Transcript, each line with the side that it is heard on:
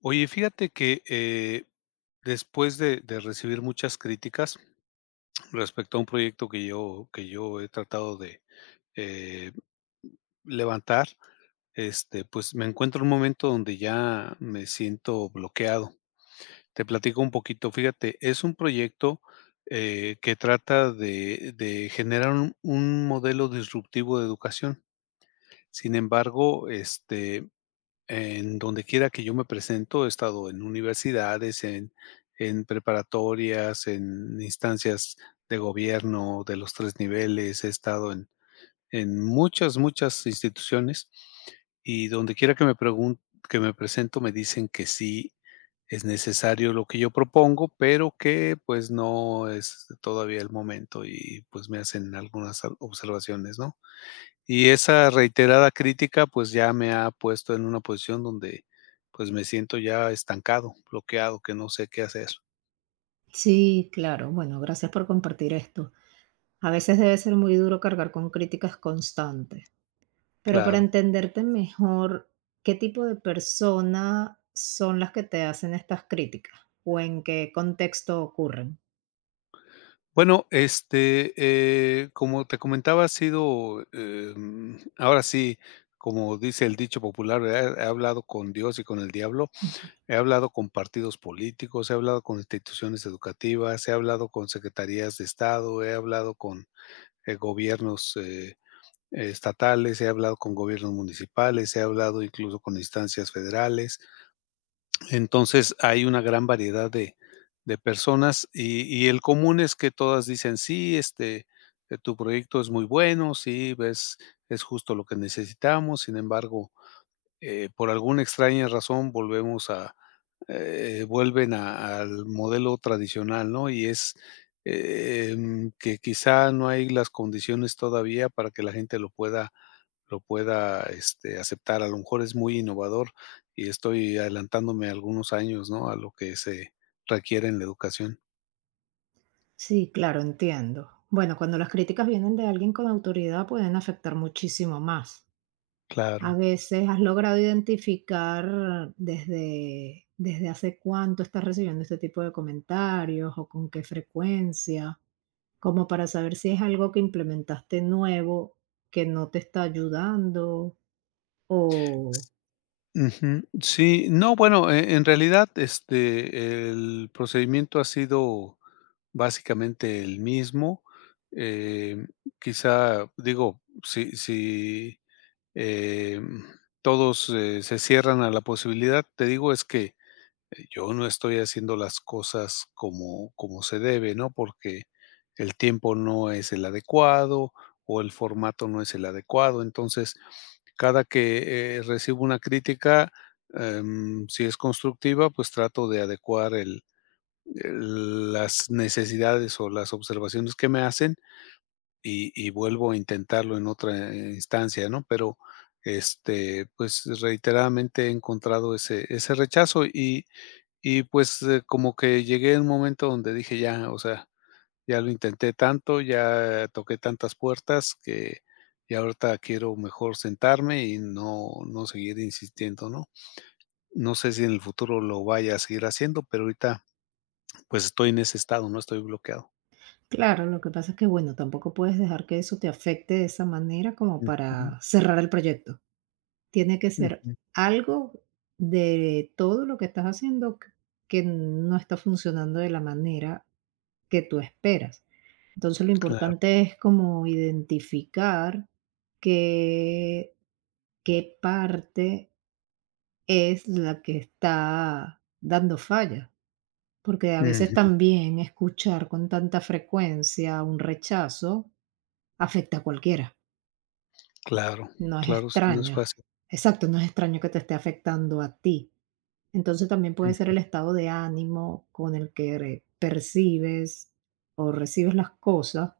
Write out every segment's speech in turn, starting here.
left: Oye, fíjate que después de recibir muchas críticas respecto a un proyecto que yo he tratado de eh, levantar, este, pues me encuentro en un momento donde ya me siento bloqueado. Te platico un poquito, fíjate, es un proyecto que trata de generar un modelo disruptivo de educación. Sin embargo, este, en donde quiera que yo me presento, he estado en universidades, en preparatorias, en instancias de gobierno de los 3 niveles, he estado en muchas, muchas instituciones, y donde quiera que me pregun que me presento, me dicen que sí es necesario lo que yo propongo, pero que, pues, no es todavía el momento y, pues, me hacen algunas ob observaciones, ¿no? Y esa reiterada crítica, pues, ya me ha puesto en una posición donde, pues, me siento ya estancado, bloqueado, que no sé qué hacer.
right: Sí, claro. Bueno, gracias por compartir esto. A veces debe ser muy duro cargar con críticas constantes, pero para
left: Claro.
right: entenderte mejor, ¿qué tipo de persona son las que te hacen estas críticas o en qué contexto ocurren?
left: Bueno, este, como te comentaba, ha sido, ahora sí, como dice el dicho popular, ¿verdad? He hablado con Dios y con el diablo, he hablado con partidos políticos, he hablado con instituciones educativas, he hablado con secretarías de Estado, he hablado con, gobiernos, estatales, he hablado con gobiernos municipales, he hablado incluso con instancias federales. Entonces, hay una gran variedad de personas y el común es que todas dicen: "Sí, este, tu proyecto es muy bueno, sí, ves, es justo lo que necesitamos". Sin embargo, por alguna extraña razón vuelven a al modelo tradicional, ¿no? Y es, que quizá no hay las condiciones todavía para que la gente lo pueda, este, aceptar. A lo mejor es muy innovador y estoy adelantándome algunos años, ¿no?, a lo que se requiere en la educación.
right: Sí, claro, entiendo. Bueno, cuando las críticas vienen de alguien con autoridad pueden afectar muchísimo más. A
left: Claro.
right: veces has logrado identificar desde hace cuánto estás recibiendo este tipo de comentarios o con qué frecuencia. Como para saber si es algo que implementaste nuevo, que no te está ayudando o
left: Ujú. Sí, no, bueno, en realidad, este, el procedimiento ha sido básicamente el mismo. Em, Quizá, digo, si si, em, todos, se cierran a la posibilidad, te digo, es que yo no estoy haciendo las cosas como se debe, ¿no? Porque el tiempo no es el adecuado o el formato no es el adecuado. Entonces, cada que, recibo una crítica, si es constructiva, pues trato de adecuar el las necesidades o las observaciones que me hacen y vuelvo a intentarlo en otra instancia, ¿no? Pero, este, pues, reiteradamente he encontrado ese rechazo y pues, como que llegué a un momento donde dije: "Ya, o sea, ya lo intenté tanto, ya toqué tantas puertas que ya ahorita quiero mejor sentarme y no seguir insistiendo", ¿no? No sé si en el futuro lo vaya a seguir haciendo, pero ahorita, pues, estoy en ese estado, ¿no? Estoy bloqueado.
right: claro, lo que pasa es que, bueno, tampoco puedes dejar que eso te afecte de esa manera como
left: Ujú,
right: para cerrar el proyecto. Tiene que ser
left: ujú,
right: algo de todo lo que estás haciendo q que no está funcionando de la manera que tú esperas. Entonces, lo
left: claro,
right: importante es como identificar qué qué parte es la que está dando falla, porque a veces
left: ujú,
right: también escuchar con tanta frecuencia un rechazo afecta a cualquiera.
left: claro,
right: No es
left: claro, sí, no es
right: extraño.
left: fácil.
right: Exacto, no es extraño que te esté afectando a ti. Entonces, también puede ser
left: Mm,
right: el estado de ánimo con el que re percibes o recibes las cosas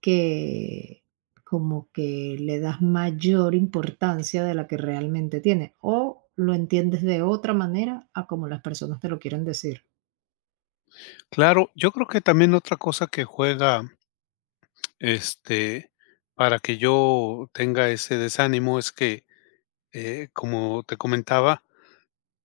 right: que como que le das mayor importancia de la que realmente tiene, o lo entiendes de otra manera a como las personas te lo quieren decir.
left: claro, yo creo que también otra cosa que juega, este, para que yo tenga ese desánimo es que como te comentaba,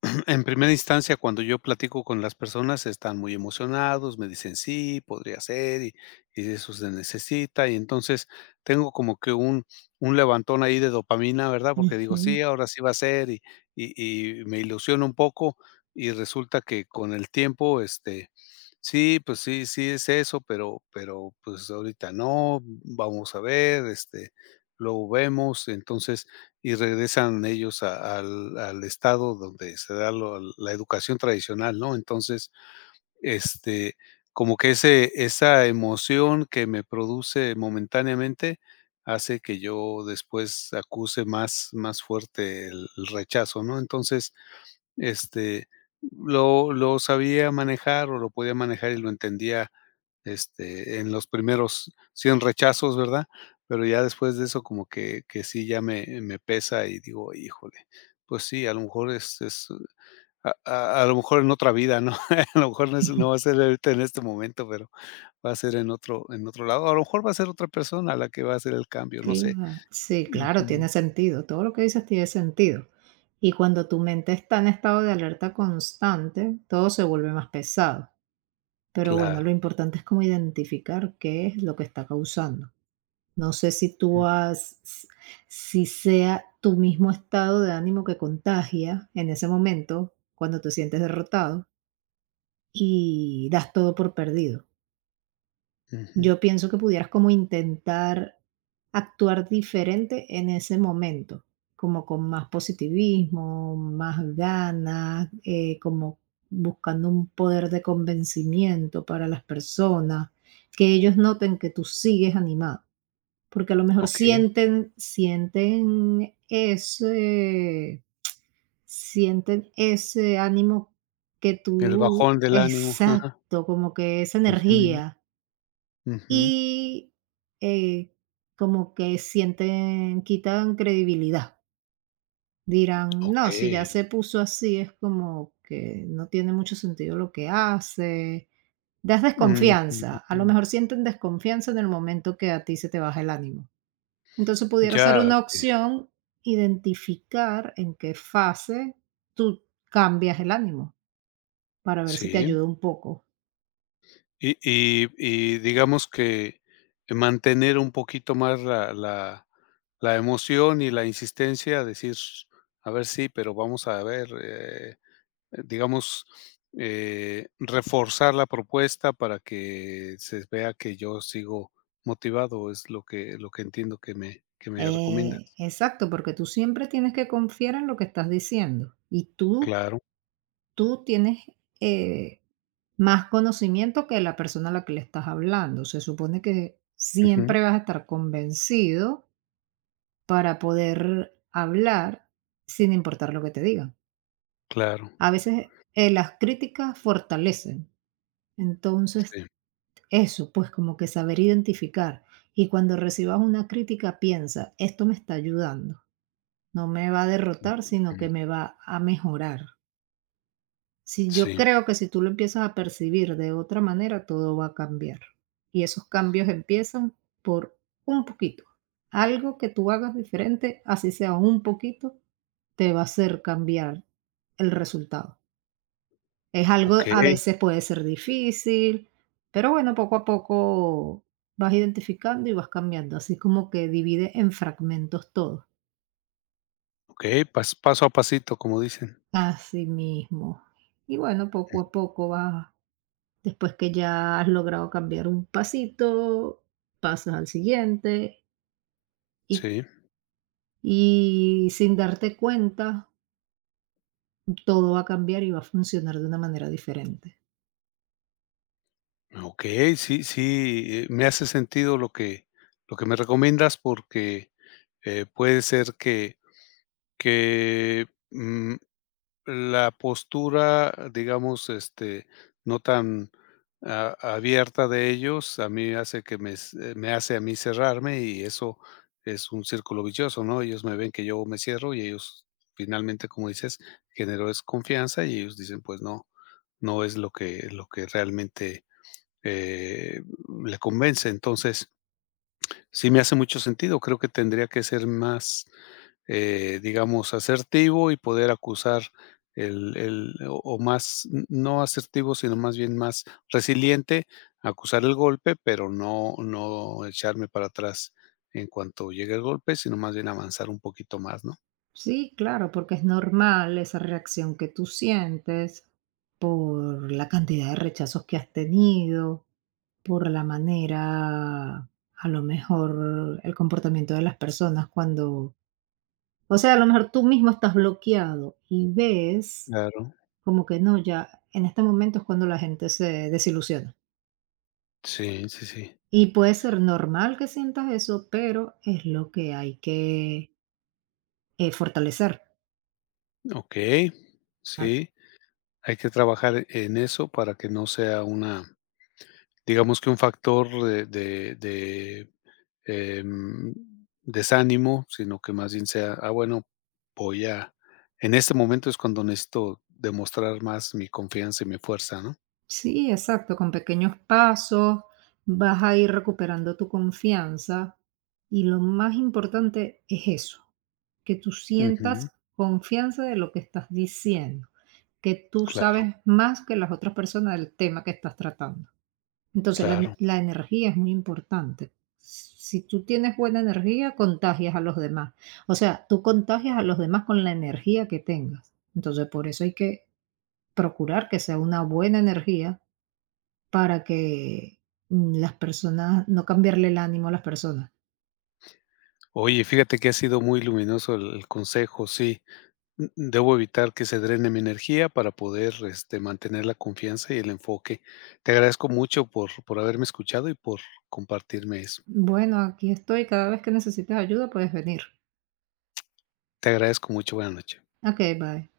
left: en primera instancia, cuando yo platico con las personas, están muy emocionados, me dicen sí, podría ser, y eso se necesita, y entonces tengo como que un levantón ahí de dopamina, ¿verdad? Porque
right: Ujú.
left: digo, sí, ahora sí va a ser, y me ilusiono un poco, y resulta que con el tiempo, este, sí, pues sí, sí es eso, pero pues ahorita no, vamos a ver, este, luego vemos, entonces y regresan ellos a al al estado donde se da lo la educación tradicional, ¿no? Entonces, este, como que ese esa emoción que me produce momentáneamente hace que yo después acuse más fuerte el rechazo, ¿no? Entonces, este, lo sabía manejar o lo podía manejar y lo entendía este, en los primeros 100 rechazos, ¿verdad? Pero ya después de eso como que sí ya me pesa y digo: "Híjole, pues sí, a lo mejor es a lo mejor en otra vida, ¿no?" A lo mejor no es
right: Ujú.
left: no va a ser ahorita en este momento, pero va a ser en otro lado. A lo mejor va a ser otra persona la que va a hacer el cambio, no sé.
right: Cla Sí, claro, tiene
left: Ujú.
right: sentido. Todo lo que dices tiene sentido. Y cuando tu mente está en estado de alerta constante, todo se vuelve más pesado. Pero bueno,
left: Claro.
right: lo importante es cómo identificar qué es lo que está causando. No sé si
left: Mm,
right: tú si sea tu mismo estado de ánimo que contagia en ese momento, cuando te sientes derrotado y das todo por perdido.
left: ujú.
right: Yo pienso que pudieras como intentar actuar diferente en ese momento, como con más positivismo, más ganas, como buscando un poder de convencimiento para las personas, que ellos noten que tú sigues animado, porque a lo mejor
left: Okey.
right: sienten ese ánimo que
left: El
right: tú,
left: bajón del ánimo. Ajá.
right: exacto, como que esa
left: Ujú,
right: energía
left: ujú.
right: y, eh, como que sienten quitan credibilidad. Dirán: "No, si ya
left: Okey.
right: se puso así, es como que no tiene mucho sentido lo que hace". Das
left: Ujú.
right: desconfianza, a lo mejor sienten desconfianza en el momento que a ti se te baja el ánimo. Entonces, pudiera ser
left: Ya,
right: una
left: okey.
right: opción identificar en qué fase tú cambias el ánimo, para ver si te
left: Sí.
right: ayuda un poco.
left: Y digamos que mantener un poquito más la emoción y la insistencia a decir: "A ver, sí, pero vamos a ver", digamos, reforzar la propuesta para que se vea que yo sigo motivado, es lo que entiendo que me recomiendas.
right: Exacto, porque tú siempre tienes que confiar en lo que estás diciendo y tú,
left: Claro,
right: tú tienes eh, más conocimiento que la persona a la que le estás hablando. Se supone que
left: ujú,
right: siempre vas a estar convencido para poder hablar sin importar lo que te digan.
left: claro,
right: A veces las críticas fortalecen. Entonces,
left: sí.
right: eso, pues como que saber identificar. Y cuando recibas una crítica, piensa, esto me está ayudando. No me va a derrotar, sino
left: Ujú,
right: que me va a mejorar. Si yo
left: sí,
right: creo que si tú lo empiezas a percibir de otra manera, todo va a cambiar. Y esos cambios empiezan por un poquito. Algo que tú hagas diferente, así sea un poquito, te va a hacer cambiar el resultado. Es algo, a
left: okey,
right: veces puede ser difícil, pero bueno, poco a poco vas identificando y vas cambiando. Así como que divide en fragmentos todo.
left: okey, paso a pasito, como dicen.
right: Así mismo. Y bueno, poco a poco vas, después que ya has logrado cambiar un pasito, pasas al siguiente y,
left: Sí.
right: y sin darte cuenta, todo va a cambiar y va a funcionar de una manera diferente.
left: Ok, sí, sí, me hace sentido lo que me recomiendas porque, puede ser que, mm, la postura, digamos, este, no tan a abierta de ellos, a mí hace que me hace a mí cerrarme y eso es un círculo vicioso, ¿no? Ellos me ven que yo me cierro y ellos finalmente, como dices, generó desconfianza y ellos dicen: "Pues no, no es lo que realmente eh, le convence. Entonces, sí me hace mucho sentido. Creo que tendría que ser más, digamos, asertivo y poder acusar o más, no asertivo, sino más bien más resiliente, acusar el golpe, pero no, no echarme para atrás en cuanto llegue el golpe, sino más bien avanzar un poquito más, ¿no?
right: Sí, claro, porque es normal esa reacción que tú sientes por la cantidad de rechazos que has tenido, por la manera, a lo mejor el comportamiento de las personas cuando. O sea, a lo mejor tú mismo estás bloqueado y ves
left: Claro.
right: como que no, ya en este momento es cuando la gente se desilusiona.
left: Sí, sí, sí.
right: Y puede ser normal que sientas eso, pero es lo que hay que fortalecer.
left: Ok.
right: Al-
left: Sí. Hay que trabajar en eso para que no sea una. Digamos que un factor de em, desánimo, sino que más bien sea, ah, bueno, voy a en este momento es cuando necesito demostrar más mi confianza y mi fuerza, ¿no?
right: Sí, exacto, con pequeños pasos vas a ir recuperando tu confianza y lo más importante es eso, que tú
left: Ujú.
right: sientas confianza de lo que estás diciendo, que tú sabes
left: Claro,
right: más que las otras personas del tema que estás tratando. Entonces,
left: claro.
right: la energía es muy importante. Si tú tienes buena energía, contagias a los demás. O sea, tú contagias a los demás con la energía que tengas. Entonces, por eso hay que procurar que sea una buena energía para que, mm, las personas no cambiarle el ánimo a las personas.
left: Oye, fíjate que ha sido muy luminoso el consejo, sí. Mm, debo evitar que se drene mi energía para poder, este, mantener la confianza y el enfoque. Te agradezco mucho por haberme escuchado y por compartirme eso.
right: Bueno, aquí estoy, cada vez que necesites ayuda puedes venir.
left: Te agradezco mucho. Buenas noches.
right: Okey, bye.